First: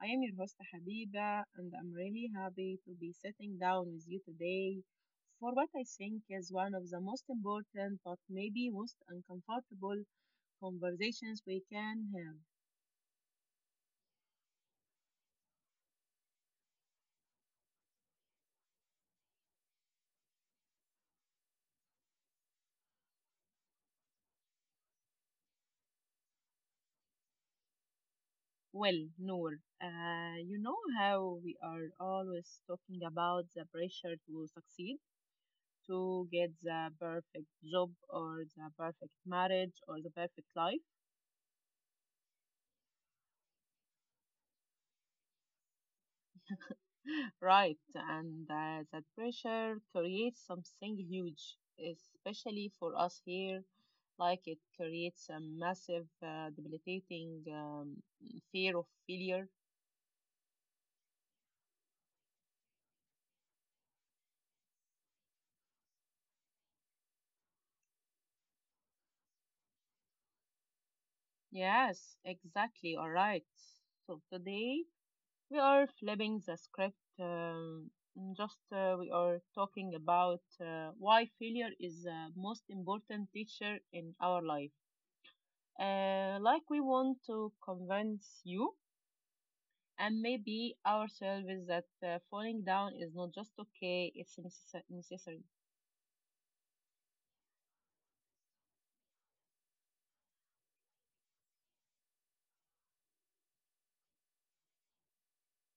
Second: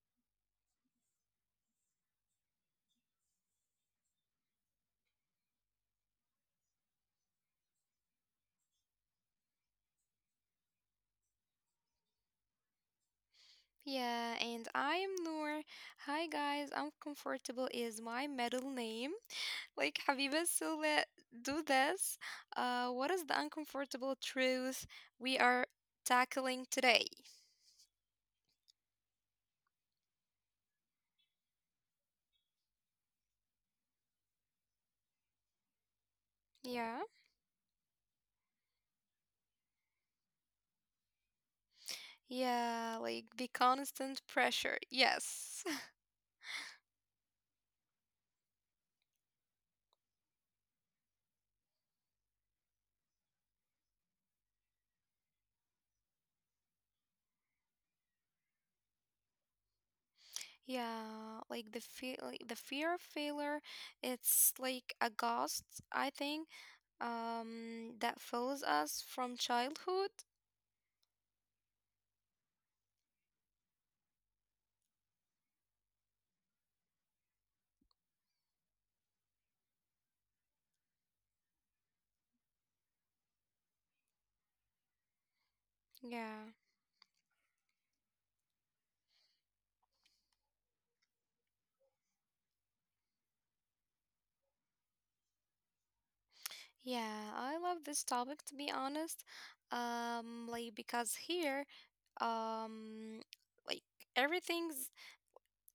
I am your host Habiba and I'm really happy to be sitting down with you today for what I think is one of the most important but maybe most uncomfortable conversations we can have. Yeah, and I am Noor. Hi guys, uncomfortable is my middle name. Like Habiba, so let do this. What is the uncomfortable truth we are tackling today? Well, Noor, you know how we are always talking about the pressure to succeed, to get the Yeah, perfect job or the perfect marriage or the perfect life? yeah, like the constant pressure. Yes, Right, and that pressure creates something huge, especially for us here. Like it creates a massive, debilitating fear of failure. yeah, like the fear of failure. It's like a ghost, I think. That follows us from childhood. Yes, exactly. All right. So today we are flipping the script. Just we are talking about why failure is the most important teacher in our life. Uh, Yeah. like we want to convince you and maybe ourselves is that falling down is not just okay, it's necessary. Yeah, I love this topic to be honest. Like because here, um, like everything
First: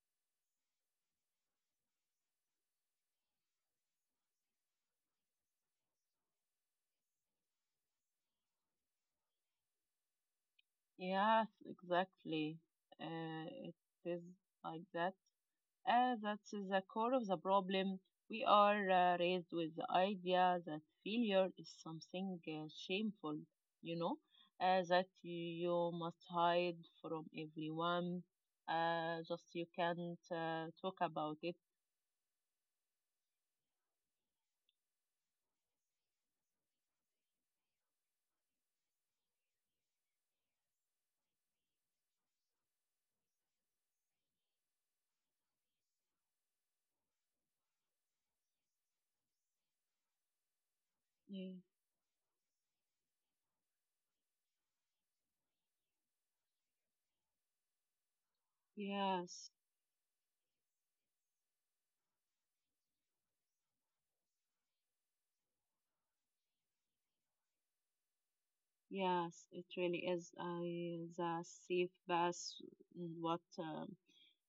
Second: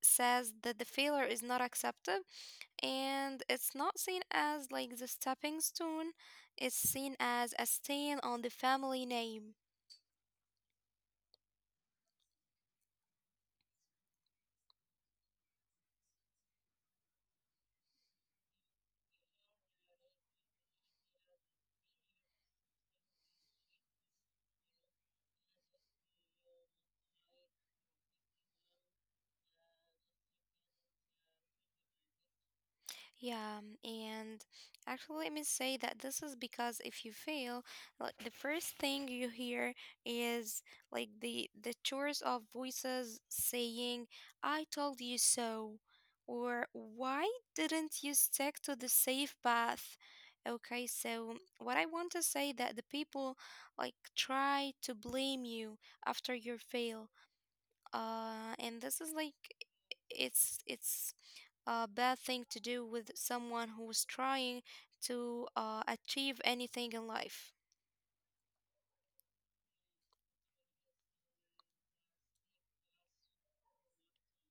says that the failure is not accepted and it's not seen as like the stepping stone, it's seen as a stain on the family name. Yes, exactly. It is like that. That's the core of the problem. We are raised with the idea that failure is something shameful, you know, that you must hide from everyone, just you can't talk about it. Yeah, and actually, let me say that this is because if you fail, like the first thing you hear is like the chorus of voices saying, "I told you so," or "Why didn't you stick to the safe path?" Okay, so Yeah. what I want to say that the people like try to blame you after your fail, and this is like Yes, it's a bad thing to do with someone who's trying to achieve anything in life. yes, it really is. I The safe bass. What um,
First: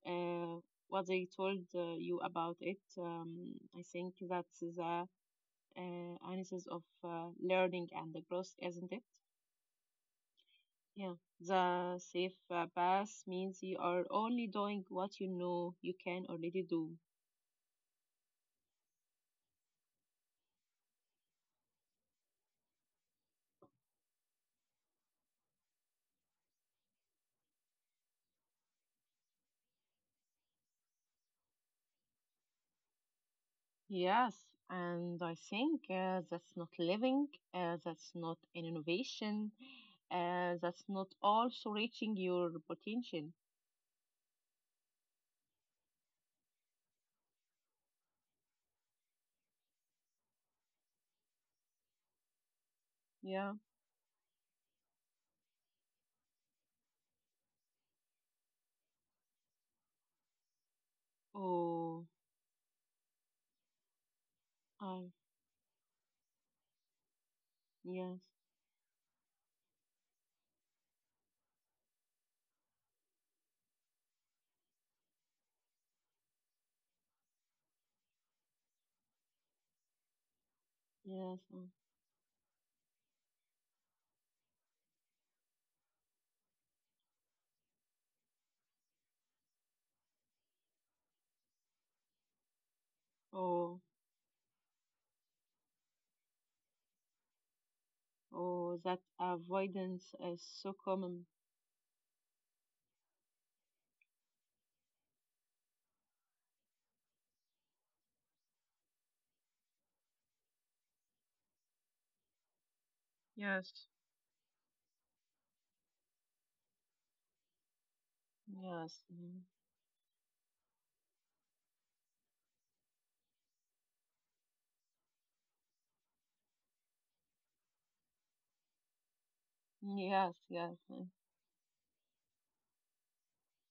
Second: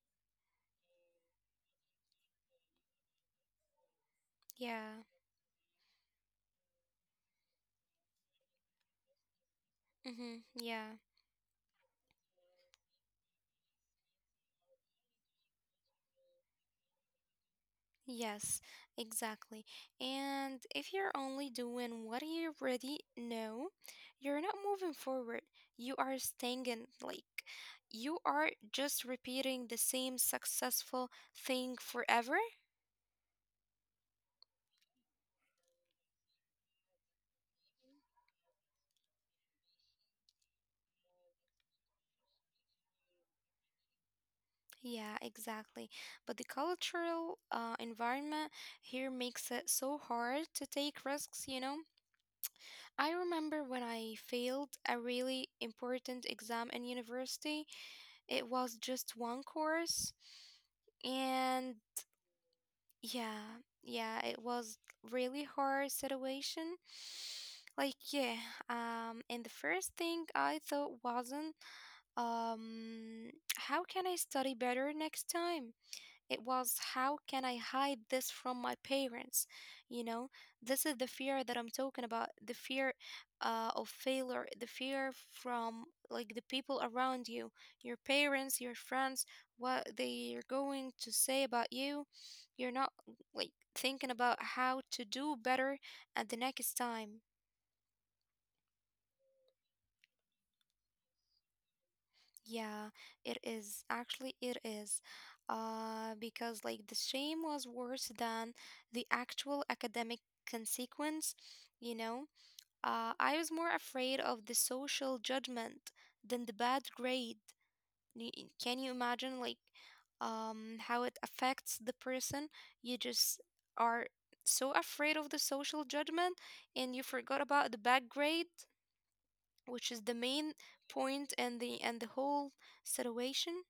uh, what they told you about it. I think that's the Yeah. Analysis of learning and the growth, isn't it? Mm-hmm. Yeah. Yeah. The safe pass means you are only doing what you know you can already do. Yes, exactly. And if you're only doing what you already know, you're not moving forward. You are stagnant. Like, you are just repeating the same successful thing forever. Yes, and I think that's not living, that's not an innovation, that's not also reaching your potential. Yeah, exactly. But the cultural environment here makes it so hard to take risks, you know? I Yeah. remember when I failed a really important exam in university. It was just one course. And Oh, yeah, yeah, it was I, really hard situation. Like yes, yeah, and the first thing I thought wasn't um how can I study better next time? It was, how can I hide this from my parents? You know, this is the yes. fear that I'm Mm. talking about the fear of failure, the fear from like the people around you, your parents, your friends, what they're going to say about you. You're not like Oh, thinking about how to do better at the next time. oh, that avoidance is so common. Yeah, it is. Actually, it is. Because like the shame was worse than the actual academic consequence, you know? I was more Yes, afraid of the social judgment than the bad grade. Can you yes, imagine mm, like how it affects the person? You just are so afraid of the social judgment and you forgot about the bad grade, which is the yes, main yes. point and the whole situation.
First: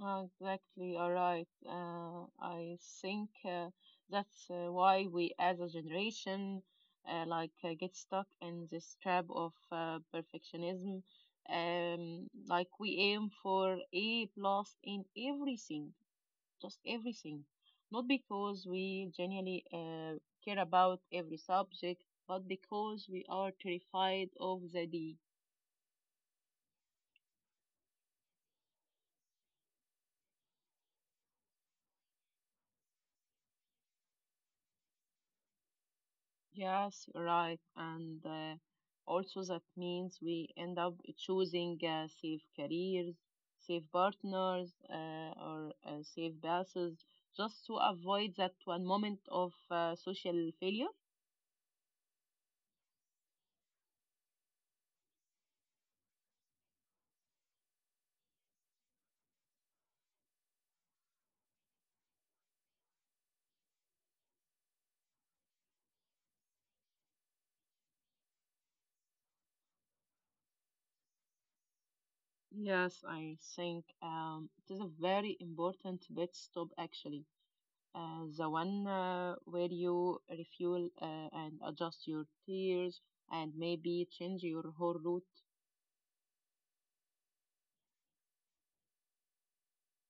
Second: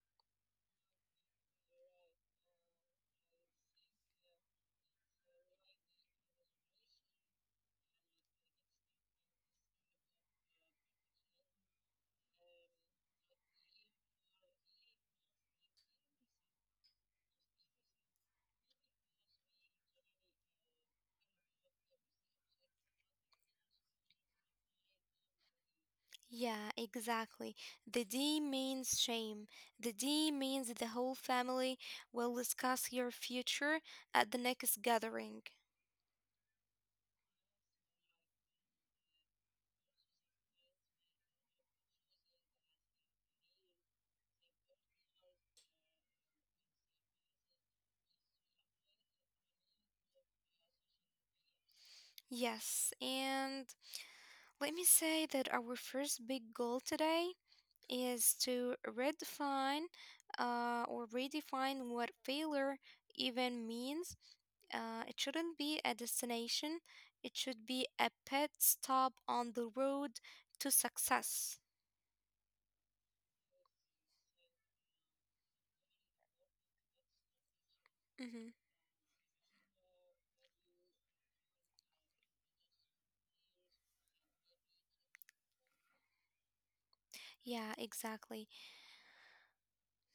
Ah, exactly. All right. I think that's why we as a generation like get stuck in this trap of perfectionism. Like we aim for A plus in everything, just everything. Not because we genuinely care about every subject, but because we are terrified of the D. Yeah, exactly. The D means shame. The D means the whole family will discuss your future at the next gathering. Yes, you're right. And also, that means we end up choosing safe careers, safe partners, or safe passes just to avoid that one moment of social failure. Yes, and let me say that our first big goal today is to redefine or redefine what failure even means. It shouldn't be a destination, it should be a pit stop on the road to success. Yes, I think it is a very important pit stop actually. Uh, hmm the one where you refuel and adjust your tears and maybe change your whole route. Yeah, exactly.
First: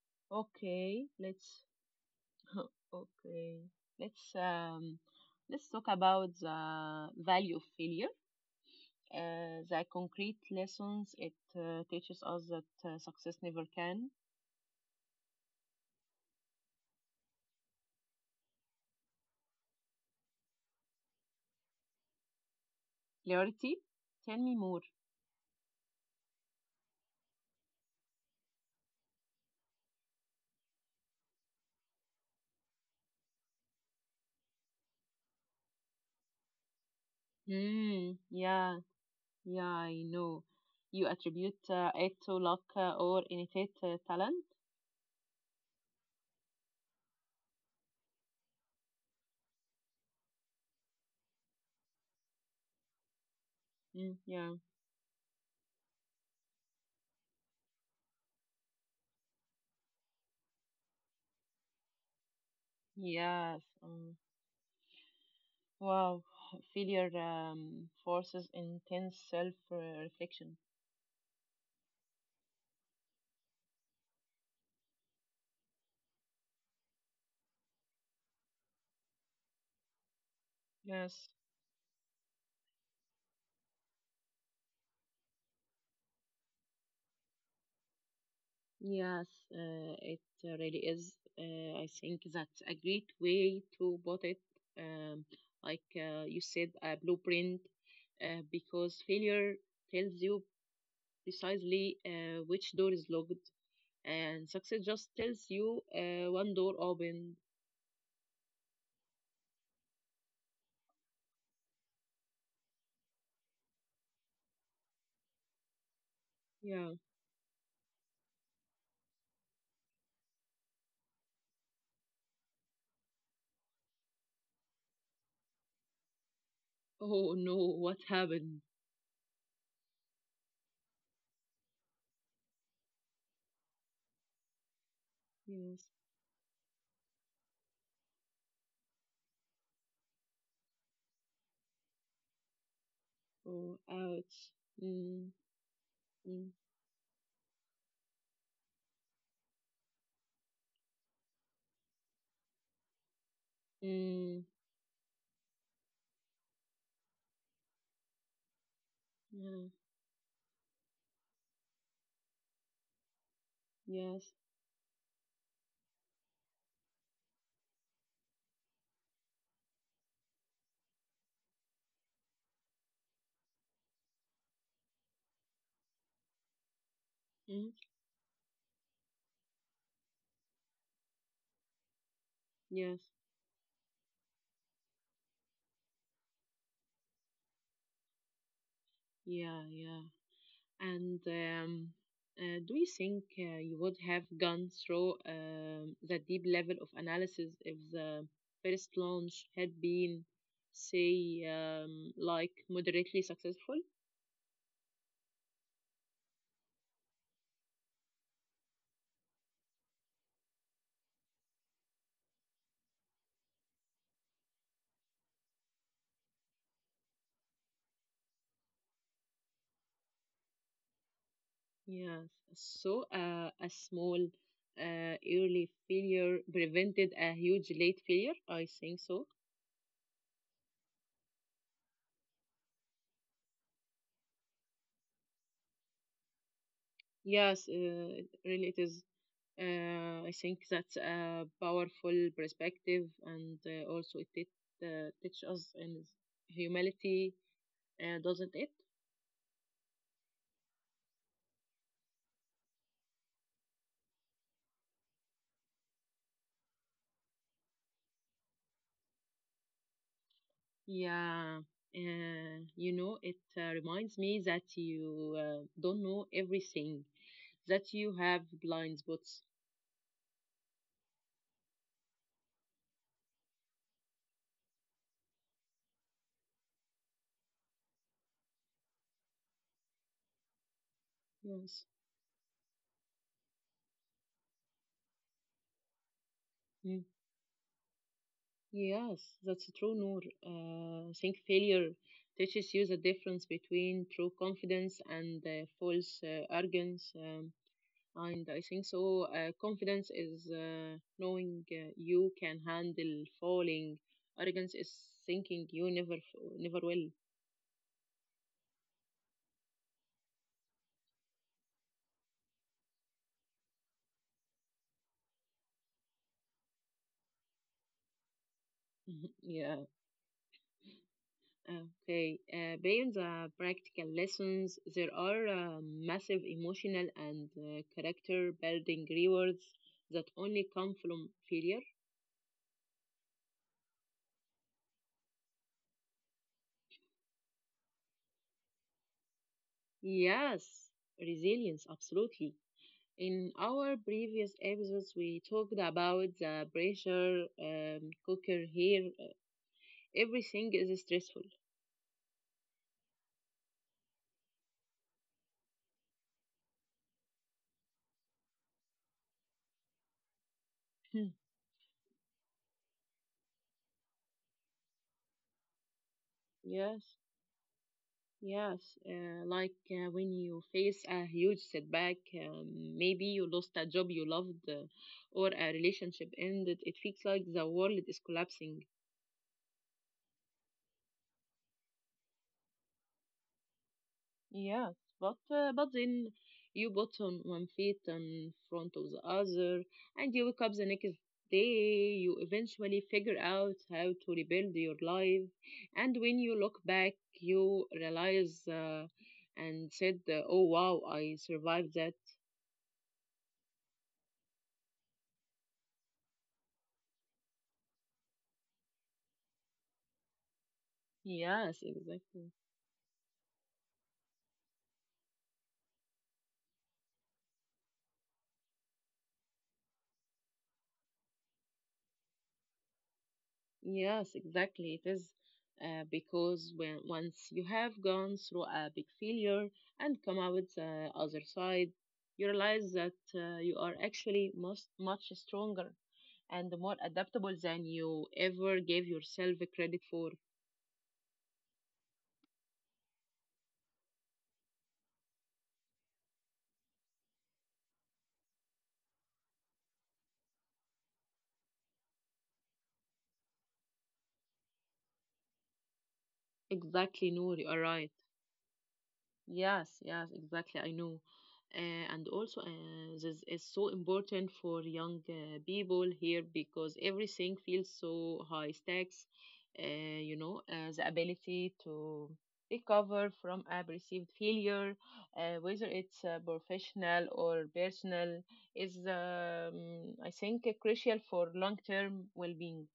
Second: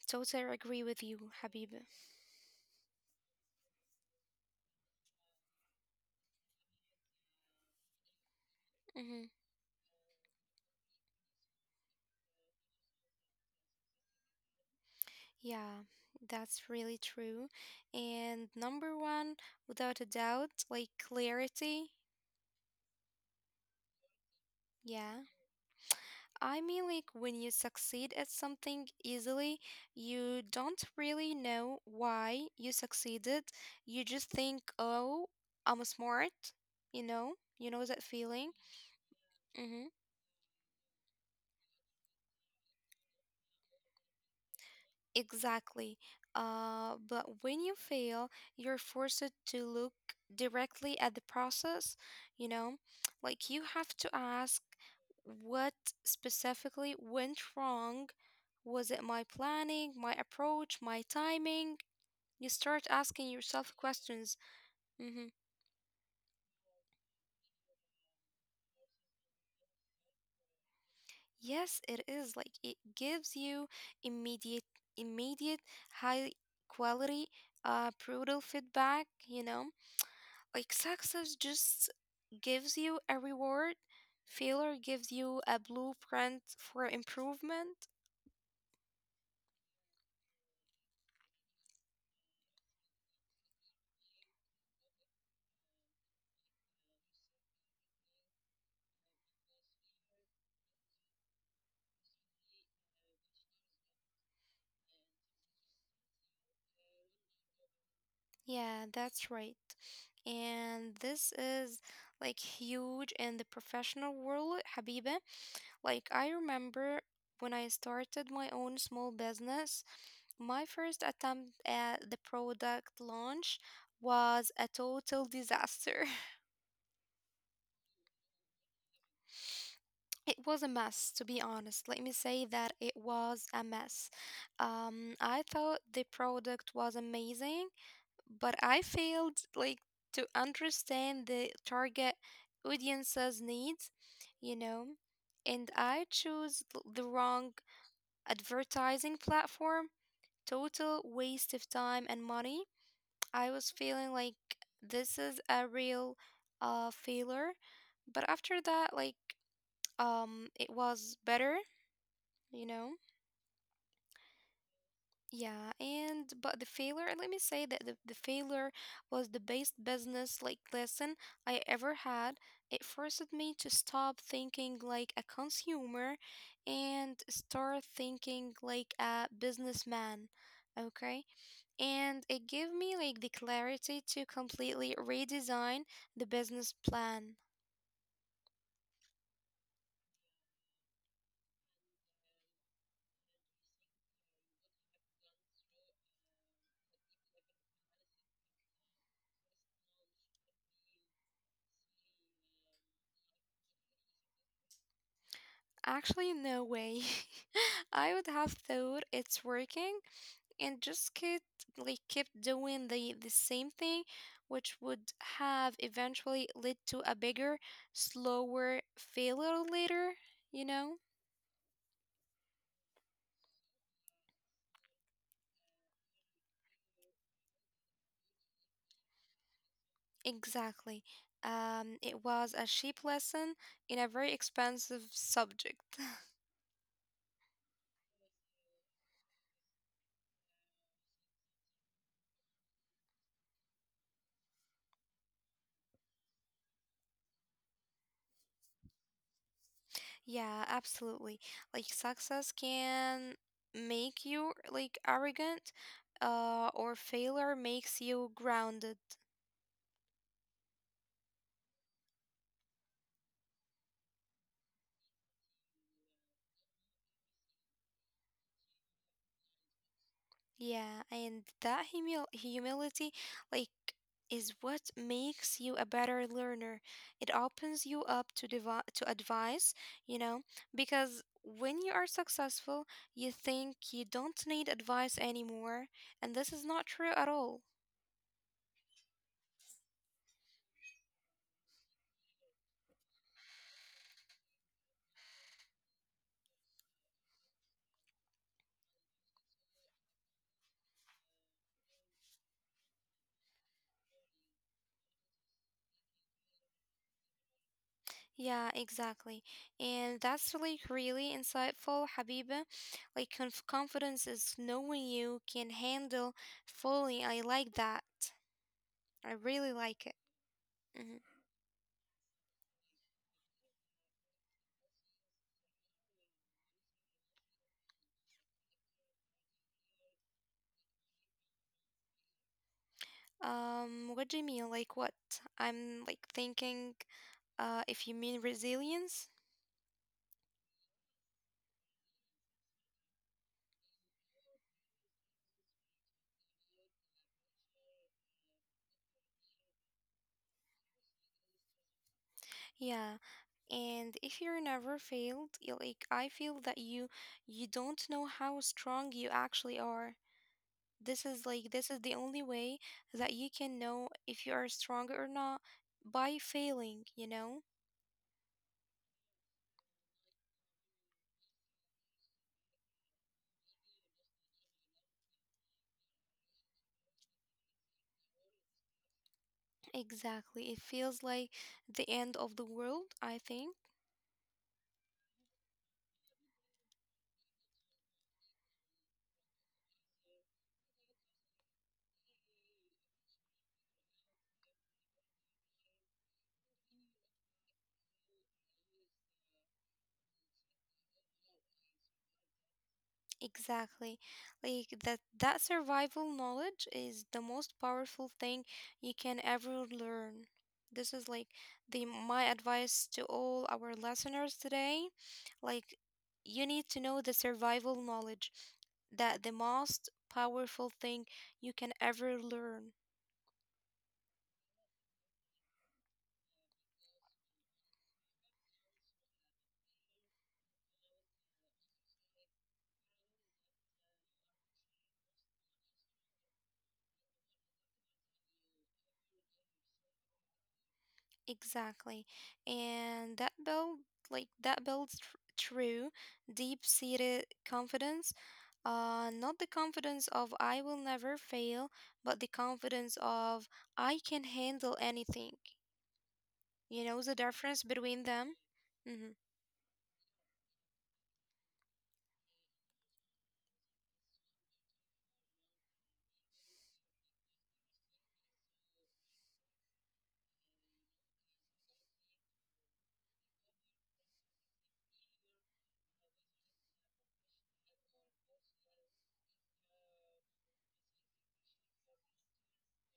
Totally agree with Okay, you, let's Habib. okay. Let's um let's talk about the value of failure. hmm The concrete lessons it teaches us that success never can. Yeah, that's really true. And number one, without a doubt, like clarity. Clarity. Tell me more. Yeah. I mean, like when you succeed at something easily, you don't really know why you succeeded. You just think, oh, I'm smart, you know? You know that Mm, feeling? yeah, yeah, I know. You attribute it to luck or innate talent. Exactly. But when you fail, you're forced to look directly at the process, you know? Like you have to Mm, yeah, ask what specifically went wrong? Was it my planning, my approach, my timing? You start asking yes. yourself Um, questions. hmm wow, failure forces intense self-reflection. Yes, it is. Like it gives you immediate, immediate, high quality, brutal feedback, you know? Like Yes. success just gives you a reward, failure gives you a blueprint for improvement. Yes, it really is. I think that's a great way to put it. Um, like you said, a blueprint, because failure tells you precisely which door is locked, and success just tells you one door opened. Yeah, that's right. And this is like huge in the professional world, Habiba. Like I Yeah. remember when I started my own small business, my first attempt at the product launch was a total disaster. Oh no, what happened? It was a mess, to be honest. Let me say that it was a mess. I thought Yes. the product was amazing, but I failed like to understand the target audience's Oh, needs, ouch. you know, Mm, and I mm, chose the wrong advertising platform. Total waste of time and money. I was feeling like mm. this is a real failure, but after that, like Yeah. It was better, you know. Yes. Yeah, and but the failure, let me say that the failure was the best business like lesson I ever had. It forced me to stop thinking like a consumer and Mm, start thinking like a businessman, okay, and it gave me yes. like the clarity to completely redesign the business plan. Yeah. Yeah. And do you think you would have gone through the deep level of analysis if the first launch had been, say, like moderately successful? Actually no way. I would have thought it's working and just kept like kept doing the same thing, which would have eventually led to a bigger, slower failure later, you know. Yes. So a small early failure prevented a huge late failure. I think so. Exactly. It was a cheap lesson in a very expensive subject. Yes, it really, it is. I think that's a powerful perspective, and also it teach us in humility, doesn't it? Yeah, absolutely. Like success can make you like arrogant, or failure makes you grounded. Yeah. It reminds me that you don't know everything, that you have blind spots. Yeah, and that humility, like, is what makes you a better learner. It opens you up to devi to advice, you know, because when you Yes. are successful, you think you don't need advice anymore, and this is not true Mm. at all. Yes, that's true, Noor. I think failure teaches you the difference between true confidence and false arrogance. And I think so. Confidence is knowing you can handle falling. Arrogance is thinking you never will. Yeah, exactly. And that's like really insightful, Habiba. Like confidence is knowing you can handle fully. I like that. I really Yeah. like it. Mhm. Okay. Beyond the practical lessons, there are massive emotional and character building rewards that only come from failure. What do you mean? Like what? I'm like thinking, if you mean resilience, Yes, resilience, absolutely. In our previous episodes, we talked about the pressure cooker here. Everything is stressful. yeah. And if you're never failed, you like I feel that you don't know how strong you actually are. This Hmm. is like this is the only way that you can know if you are strong or not by failing, you Yes, know? yes. Like when you face a huge setback, um, maybe you lost a job you loved or a relationship ended, it feels like the world is collapsing. Exactly. It feels like the end of the world, I think. Yes, but then you put on one feet in front of the other, and you wake up the next day. You eventually figure out how to rebuild your life, and when you look back, you realize and said, "Oh wow, I survived that." Exactly. Like that survival knowledge is the most powerful thing you can ever learn. This is like Yes, the my exactly. advice to all our listeners today. Like you need to know the survival knowledge that the most powerful thing you can ever learn. Yes, exactly. It is because when once you have gone through a big failure and come out the other side, you realize that you are actually much much stronger and more adaptable than you ever gave yourself credit for. Exactly. And that build like that builds tr true deep-seated confidence. Not the confidence of I will never fail, but the confidence of I can handle anything. You know the Exactly, Noor, you difference are between right. them? Mm-hmm. Yes, yes, exactly. I know. And also, this is so important for young people here because everything feels so high stakes. Uh, the ability to recover from a perceived failure, whether it's professional or personal, is, I think, crucial for long term well being.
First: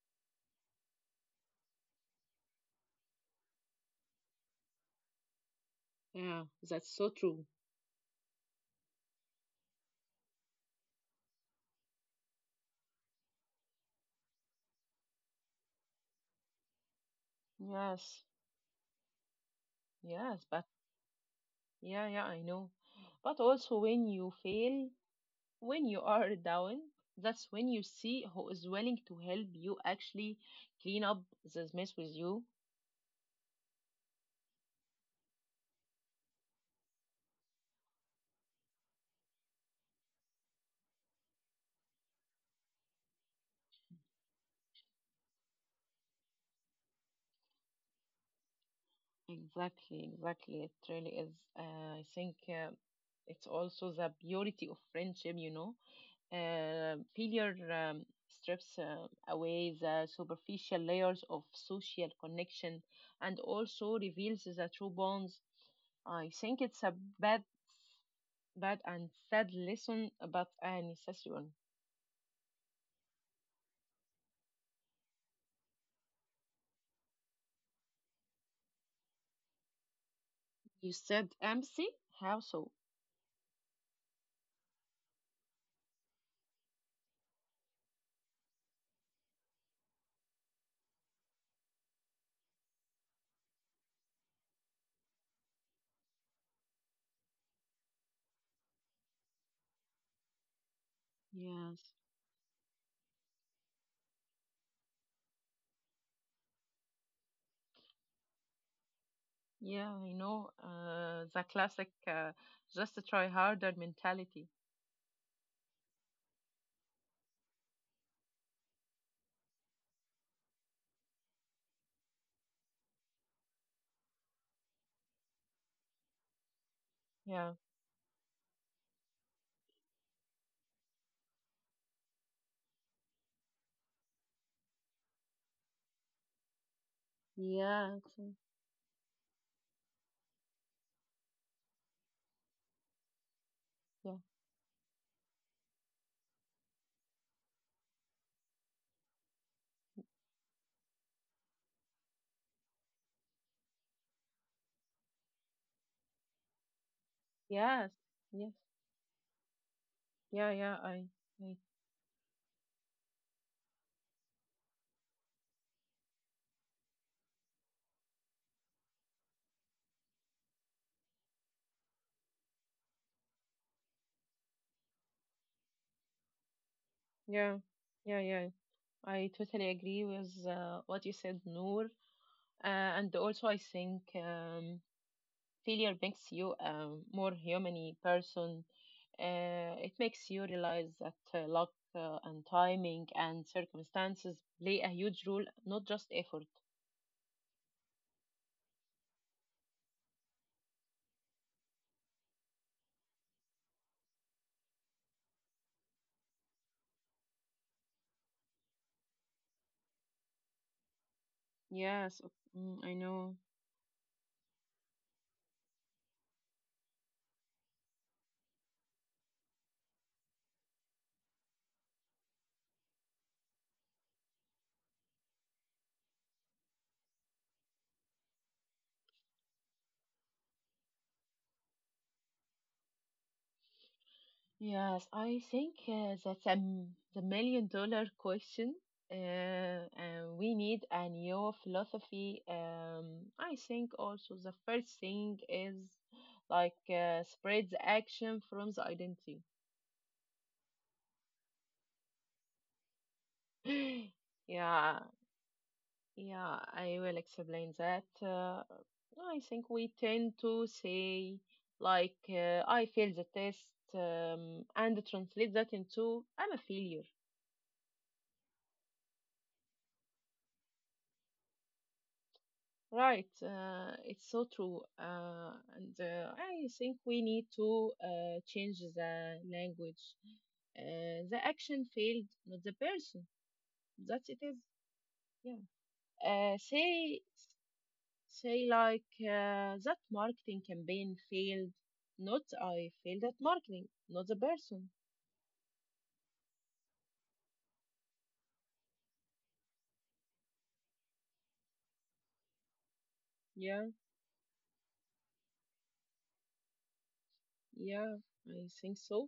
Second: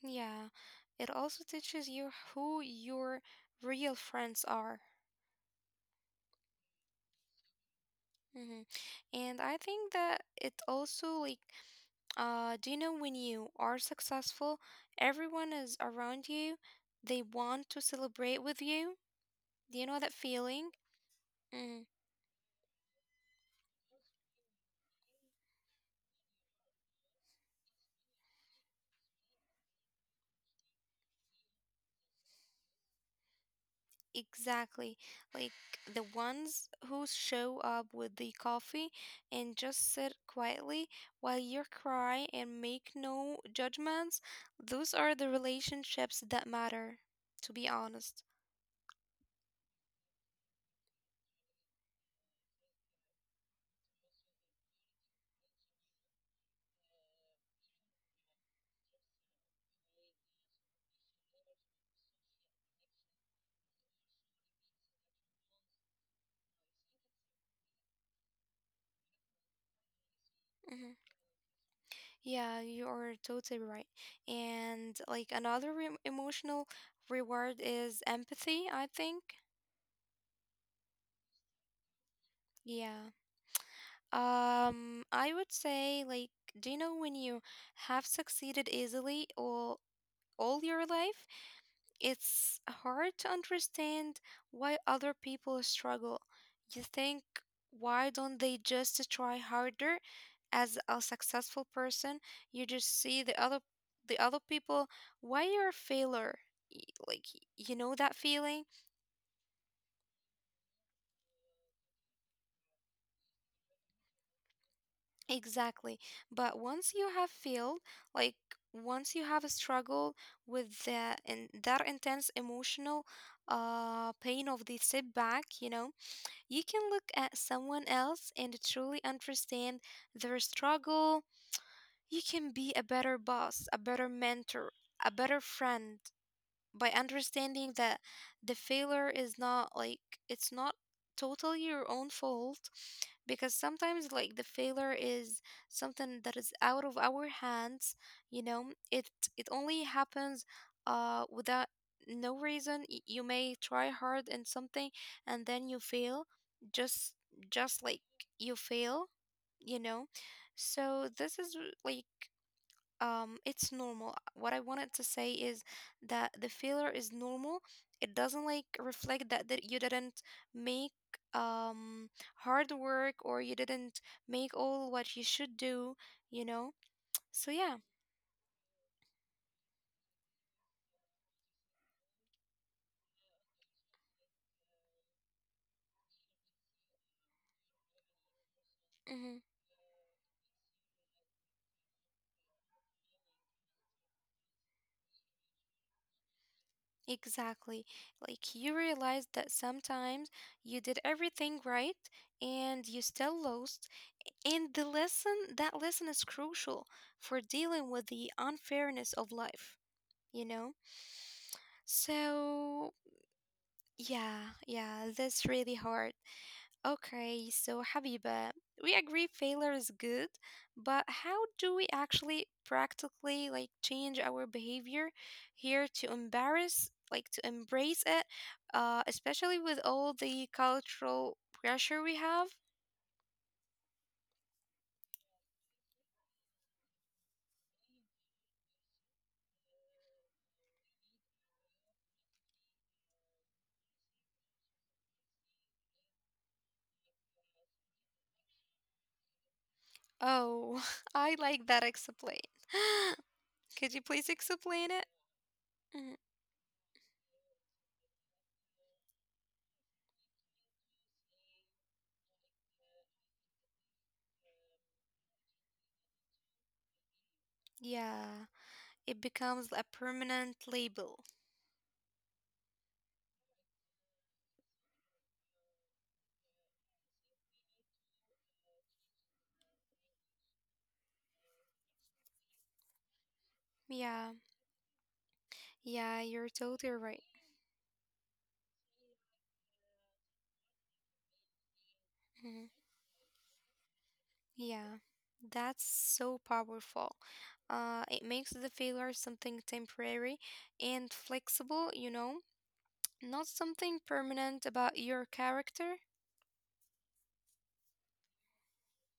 Yeah. It also teaches you who your real friends are. Yeah, that's so true. Mm-hmm. And I think that it also like, uh, do you know when you are successful, everyone is around you, they want to Yes, celebrate with you? Do you know that yes, but feeling? Mm, yeah, yeah, I know. But also, when you fail, when you are down, that's when you see who is willing to help you actually clean up this mess with you. exactly. Like the ones who show up with the coffee and just sit quietly while you cry and make no judgments, those are the relationships that matter, to be honest. Exactly, exactly. It really is. I think it's also the beauty of friendship. Failure strips away the superficial layers of social connection and also reveals the true bonds. I think it's a bad bad and sad lesson, but a Mm-hmm. necessary one. Yeah, you are totally right. And like another re emotional reward is empathy, I think. You said empty? How so? Yeah. I would say like, do you know when you have succeeded easily all your life? It's hard to understand why other people struggle. You think, why don't they just try harder? As a successful Yes. person, you just see the other people, why you're a failure? Y- Like you know that feeling? Yeah, I know. The classic just try harder mentality. Exactly. But once you have failed, like once you have a struggle with that and that intense emotional pain of the setback, you know, you can look at Yeah. someone else and truly understand their struggle. You can be a better boss, a better mentor, a better friend by understanding Yeah, that okay. the failure is not like it's not totally your own fault, because Yeah. sometimes like the failure is something that is out of our hands, you know. It only happens without no reason. You may try hard in something and then you fail, just Yes. just like Yes. you fail, you know. Yeah. Yeah. I. So this I is like, it's normal. What I wanted to say is that the failure is normal. It doesn't like reflect that you didn't make um hard work or you didn't make all what you should do, you know. yeah. So yeah. Yeah. Yeah. I totally agree with what you said, Noor. And also, I think failure makes you a more human person. hmm It makes you realize that luck and timing and circumstances play a huge role, not just effort. exactly. Like you realize that sometimes you did everything right and you still lost, and the lesson that lesson is crucial for dealing with the unfairness of life, you know? Yes, mm, I So, know. yeah, yeah, that's really hard. Okay, so Habiba, we agree failure is good, but how do we actually practically like change our behavior here to embarrass, like to embrace it, especially with all the cultural pressure we have? Yes, I think that's the million dollar question. Uh, and we need a new philosophy. I think also the first thing is like spread the action from the identity. Oh, I like that explain. Could you please yeah, explain it? Mm, yeah, I will explain that. I think we tend to say, like, I failed the test, and translate that into I'm a failure. yeah, it becomes a permanent label. Right, it's so true. And I think we need to change the language. The action failed, not the person. That it Yeah, is. Yeah. yeah, Uh, you're totally say right. Say like that marketing campaign failed. Not Mhm. I failed at marketing, not the person. Yeah, that's so powerful. It makes the failure something temporary and flexible, you know, not Yeah, something permanent about your character. yeah, I think so.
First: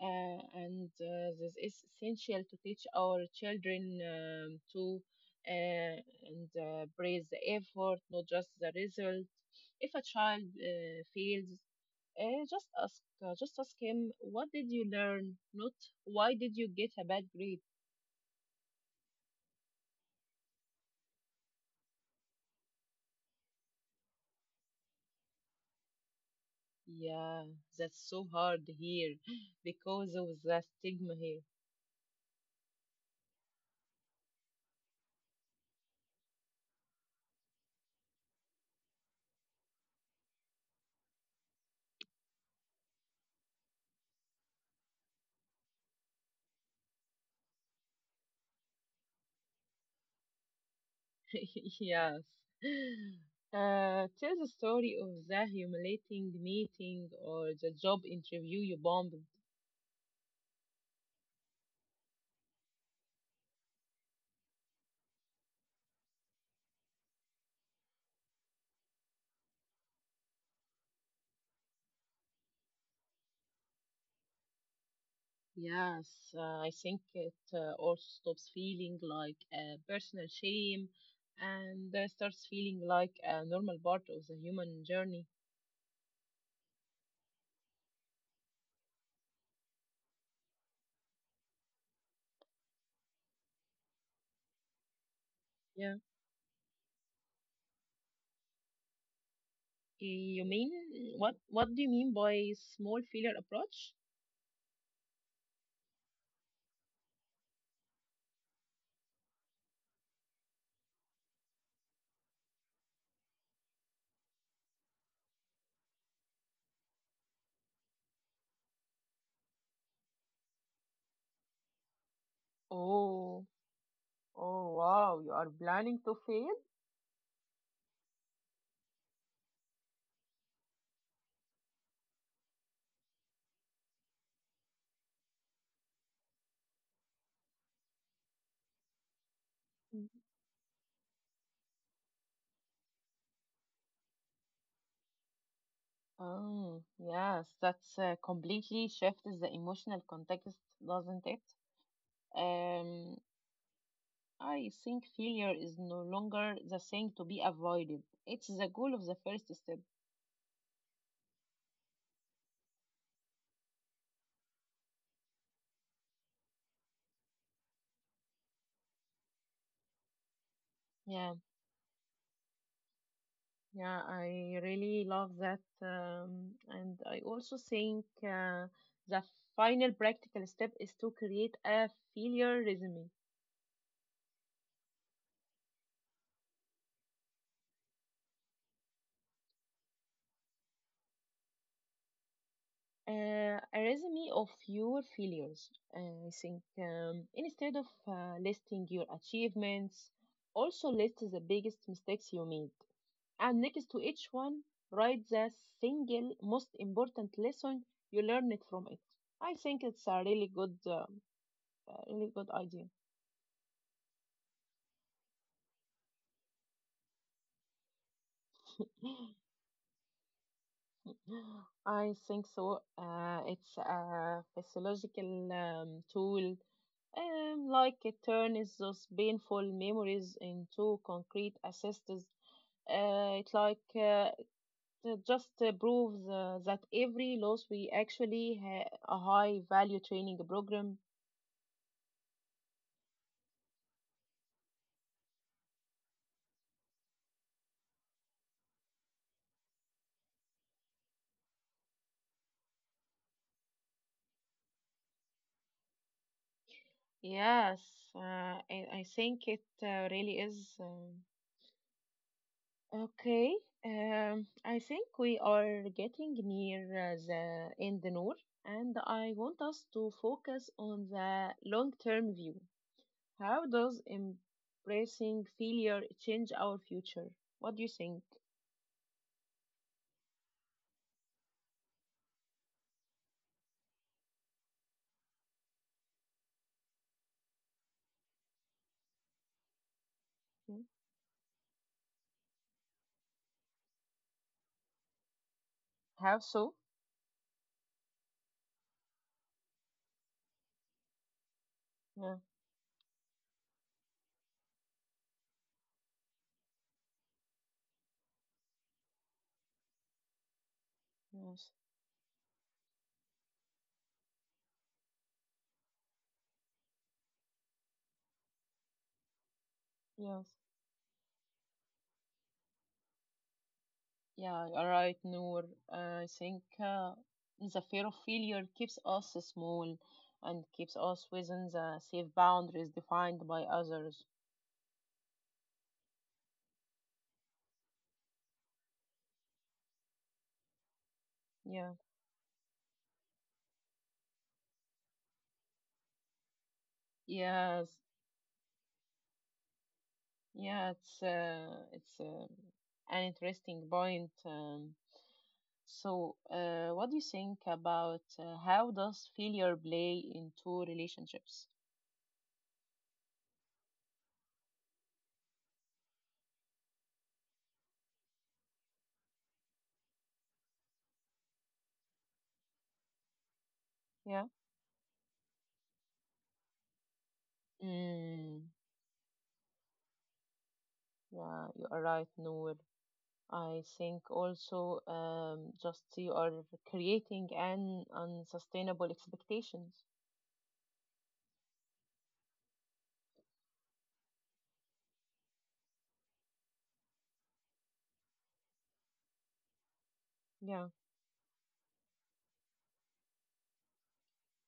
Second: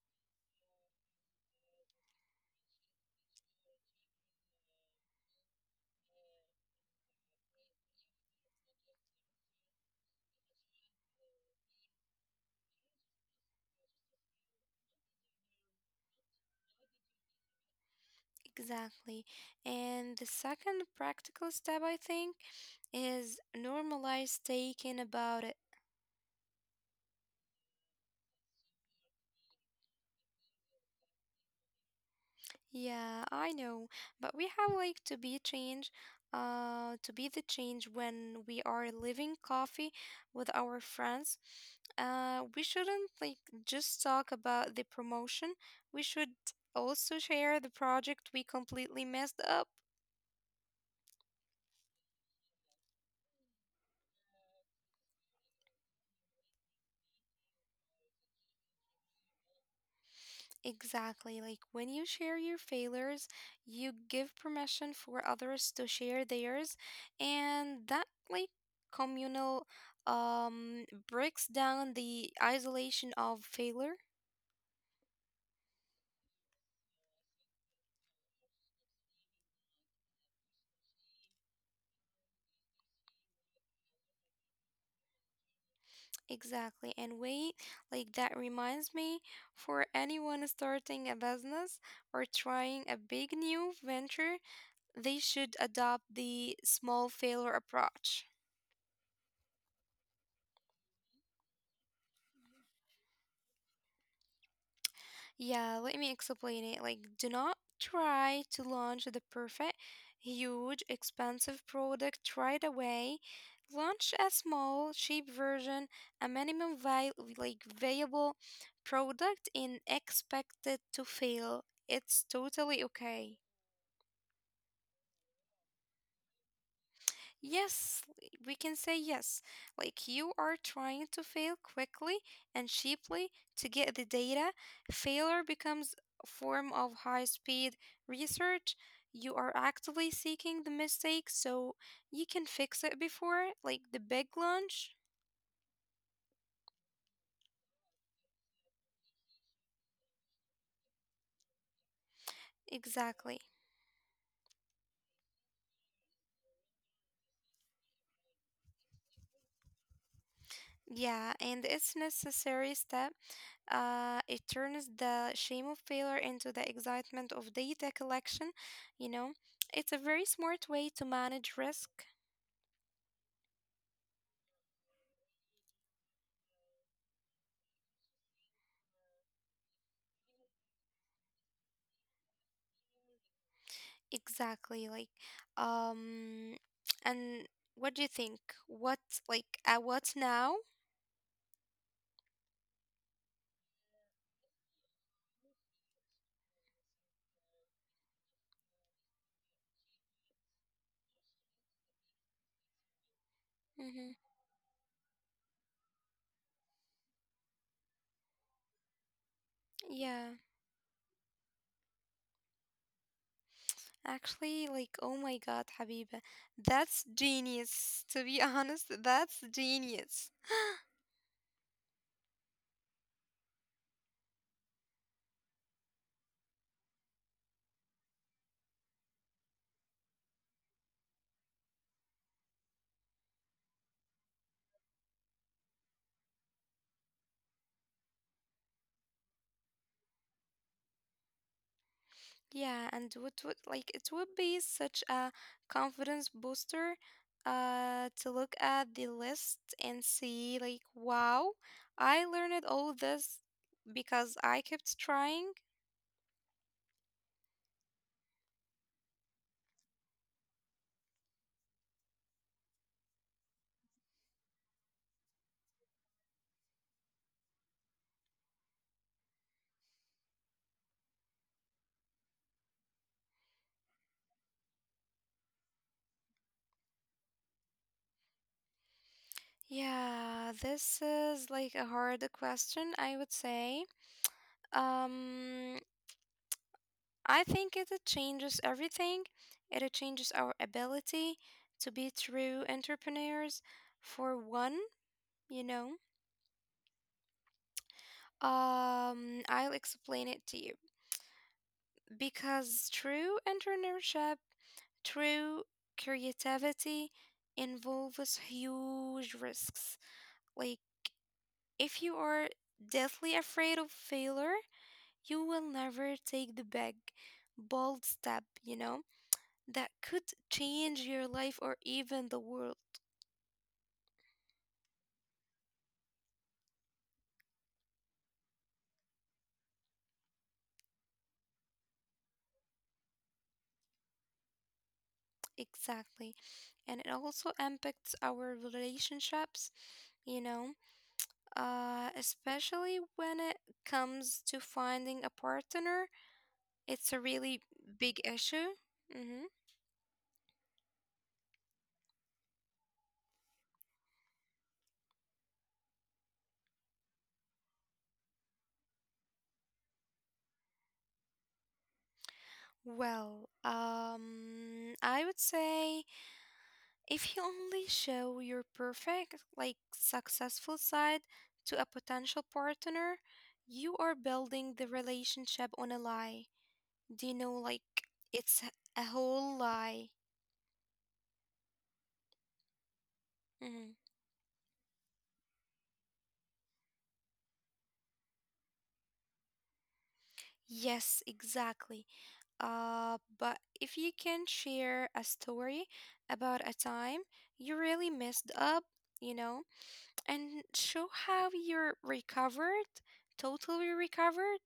And this is essential to teach our children to uh, and praise the effort, not just the result. If a child fails, just ask him, what did you learn? Not why did you get a bad grade? Exactly. And the second practical step, I think, is normalize taking about it. Yeah, that's so hard here because of the stigma here. Yeah, I know, but we have like to be change, to be the change when we are living coffee with our friends. We shouldn't like just talk about the promotion. We should also share the project we completely messed up. Yes. Tell the story of the humiliating meeting or the job interview you bombed. Exactly. Like when you share your failures, you give permission for others to share theirs, and that like communal breaks down the isolation of failure. Yes, I think it also stops feeling like a personal shame and starts feeling like a normal part of the human journey. Exactly. And wait, like that reminds me for anyone starting a business or trying a big new venture, they should Yeah. adopt the small failure approach. You mean what? What do you mean by small failure approach? Yeah, let me explain it. Like, do not try to launch the perfect, huge, expensive product right away. Launch a small, cheap version, a like viable product, and expect it to fail. It's totally okay. Oh, oh, wow, you are planning to fail? Yes, we can say yes. Like you are trying to fail quickly and cheaply to get the data. Failure becomes a form of high-speed research. You are actively seeking the mistake so you can fix it before like the big launch. Oh, yes, that's completely shifts the emotional context, doesn't it? Um, Exactly. I think failure is no longer the thing to be avoided. It's the goal of the first step. Yeah, and it's necessary step. It turns the shame of failure into the excitement of data collection, you know. It's a very smart way to Yeah, manage risk. yeah, I really love that. And I also think the final practical step is to create a failure resume. Exactly. Like, um, and what do you think? What like at what now? A resume of your failures. I think instead of listing your achievements, also list the biggest mistakes you made. And next to Mm-hmm. each one, write the single most important lesson you learned from it. I think it's a Yeah, really good, uh, a really good idea. actually, like, oh my God, Habiba, that's genius. To be honest, that's genius. I think so. It's a physiological tool, like it turns those painful memories into concrete assists. Uh, it like uh, it just proves that every loss we actually a high value training program. Yeah, and what would like it would be such a confidence booster, to look at the list and see like, wow, I learned all this because I kept trying. Yes, I think it really is. Okay, I think we are getting near the end, Noor, and I want us to focus on the long-term view. How does embracing failure change our future? What do you think? Yeah, this is like a hard question, I would say. Um, I think it changes everything. It changes our Hmm? ability to be true entrepreneurs for one, you know. How so? I'll explain it to you Yeah, because true entrepreneurship, true creativity involves huge risks. Like yes, if you are deathly afraid of failure, you will never take the big, bold step, you know, that could yes. change your life or even the world. Yeah, you're right, Noor. I think the fear of failure keeps us small and keeps us within the safe boundaries defined by others. Exactly. And it also impacts our relationships, you know, Yeah. Especially when it comes to finding a partner. It's a really Yes, big issue. Hmm. yeah, it's an interesting point. So, what do you think about how does failure play into relationships? Well, I would say if you only show your perfect, like successful side to a potential partner, you are Yeah. building the relationship on a lie. Do you know, like, Mm, it's h- a whole lie. yeah, you are right, Noor. I Mhm. think also just you are creating an unsustainable expectations. Yes, exactly. But if you can share a story about a time you really messed up, you know, and Yeah. show how you're recovered, totally recovered,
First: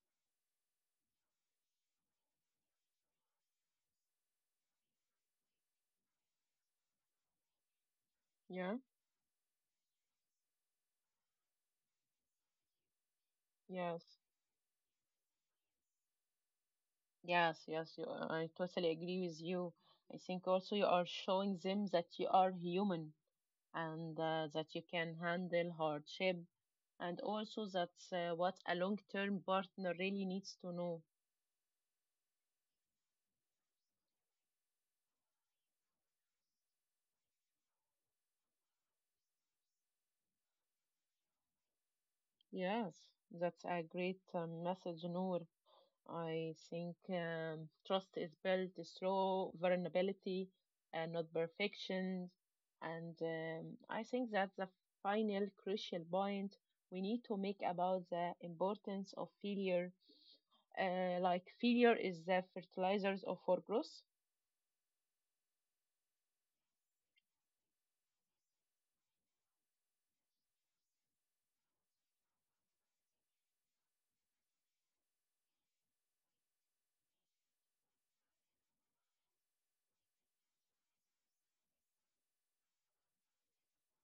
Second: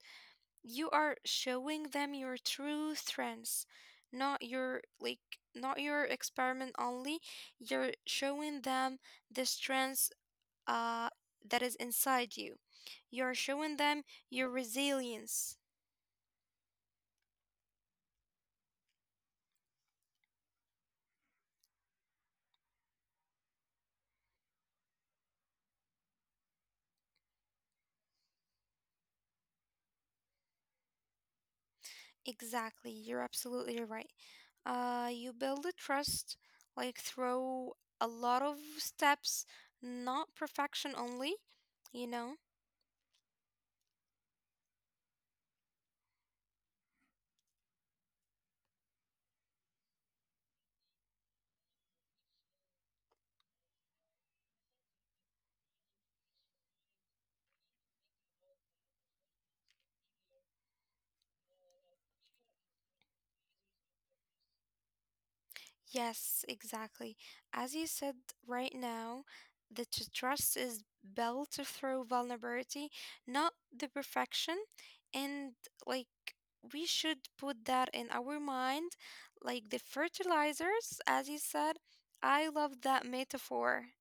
you are showing them your true strengths, not your not your experiment only. You're showing Yeah. them the strengths uh that is inside you. You're showing them Yes. your resilience. Yes. Yes. I totally agree with you. I think also you are showing them that you are human and that you can handle hardship, and also that's what a long term partner really needs to know. Exactly, you're absolutely right. You build a trust like through a lot of steps, not perfection only, you know? Yes, that's a great message, Noor. I think trust is built through vulnerability and not perfection. And I think that's the final crucial point we need to make about the importance of failure. Like failure is the fertilizers of our growth. Yes, exactly. As you said right now, the trust is built through vulnerability, not the perfection. And like we should put that in our mind, like the fertilizers, as you said. I love that metaphor.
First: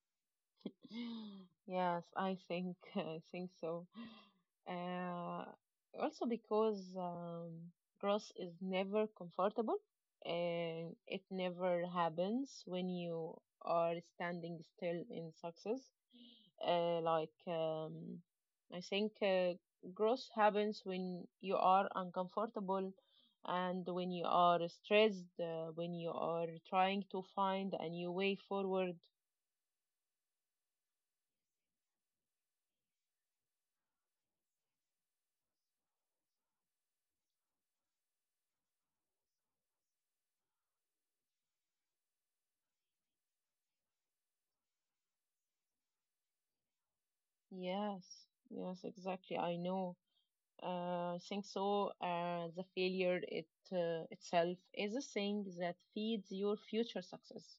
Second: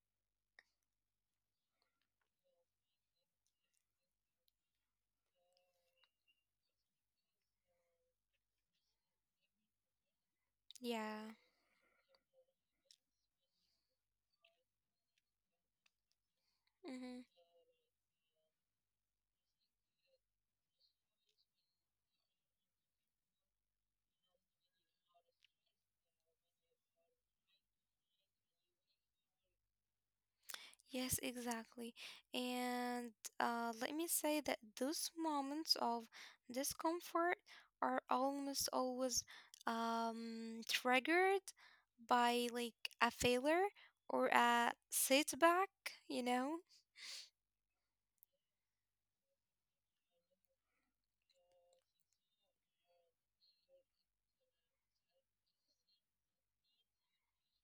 Yes, I think I think so. Uh, also because growth is never comfortable, and it Yeah. never happens when you are standing still in success. Uh, Hmm. like um, I think growth happens when you are uncomfortable, and when you are stressed, when you are trying to find a new way forward. Yes, exactly. And let me say that those moments of discomfort are almost always triggered by like a failure or a setback, you know? Yes, yes, exactly. I know. I think so. The failure it itself is a thing that feeds your future success.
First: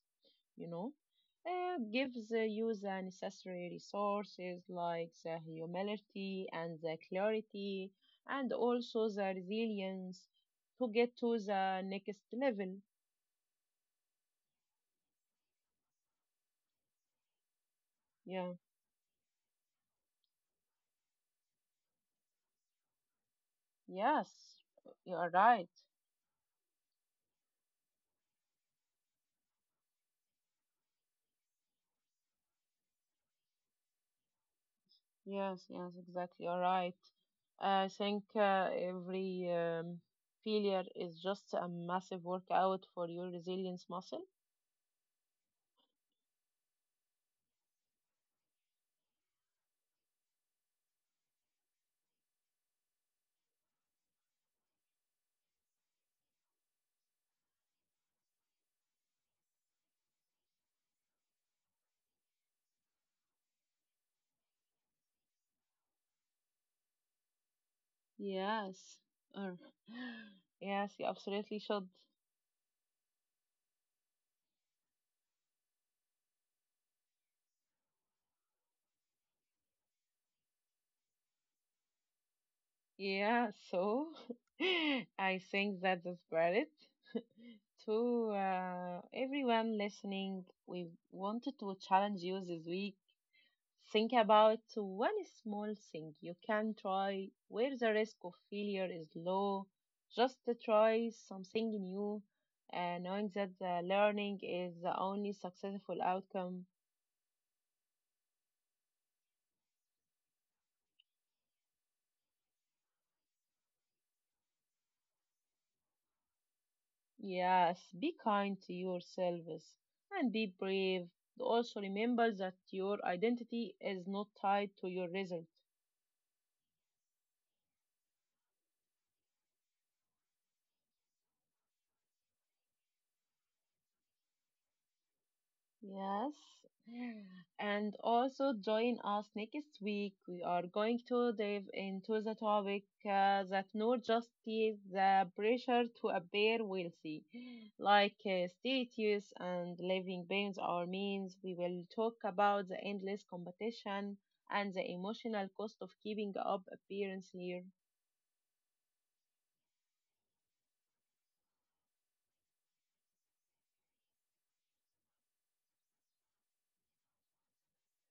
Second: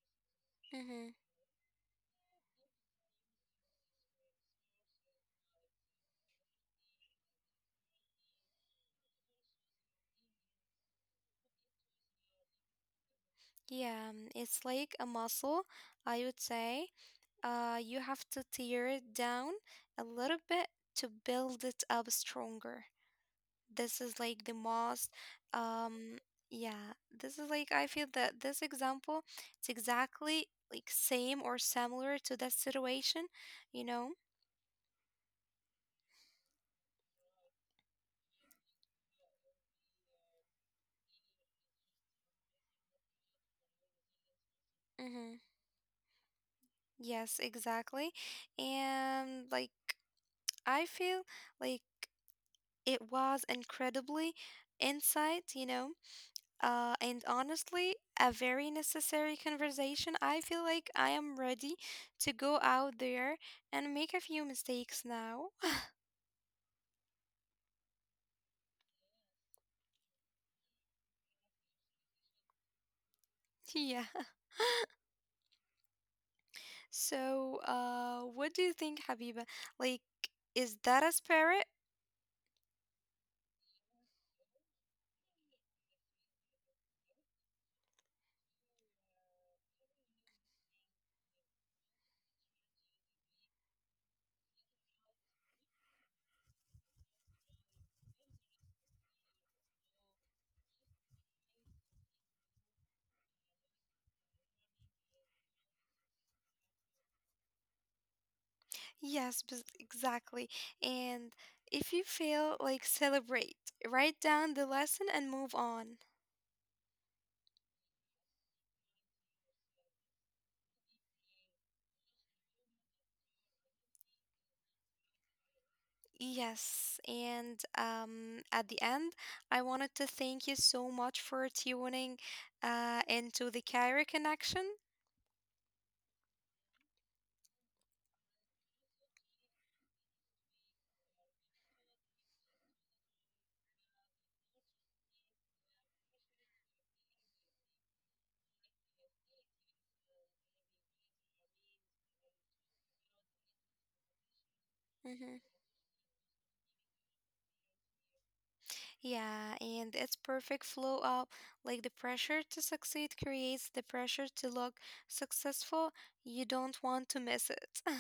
You know, Mm-hmm. Gives you the necessary resources like the humility and the clarity, and also the resilience to get to the next level. Yeah, it's like a muscle, I would say. You have to Yeah. tear it down a little bit to build it up stronger. This is Yes, like the you most are right. um yeah, this is like I feel that this example it's exactly like same or similar to that situation, you know. Yes, yes, exactly. You're right. I think every failure is just a massive workout for your resilience muscle. Mm-hmm. Yes, exactly. And like I feel like it was incredibly insight, you know. And honestly a very necessary conversation. I feel like I am ready to go out there and make a few mistakes now. Yes. Or yes, you absolutely should. Yeah. So, what do you think, Habiba? Like, is that a spirit? Yeah, so I think that's the spirit. To everyone listening, we wanted to challenge you this week. Think about one small thing you can try where the risk of failure is low. Just to try something new, knowing that the learning is the only successful outcome. Yes, exactly. And if you fail, like, celebrate. Write down the lesson and move on. Yes, be kind to yourselves and be brave. Also, remember that your identity is not tied to your result. Yes, and at the end, I wanted to thank you so much for tuning into the Cairo Connection. Yes. And also join us next week. We are going to dive into the topic that not just is the pressure to appear wealthy, like status and living pains or means. We will talk about the endless competition and the emotional Mhm. cost of keeping up appearance here. Yeah, and it's perfect flow up. Like the pressure to succeed creates the pressure to look successful. You don't want to miss it.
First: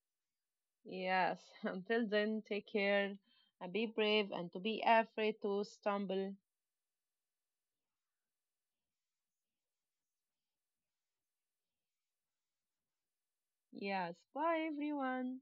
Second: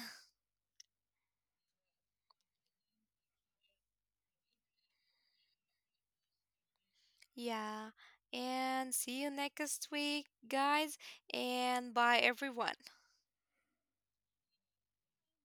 Yes. Until then, take care and be brave and to be afraid to stumble. Yeah. And see you next week, guys, and bye everyone. Yes. Bye, everyone.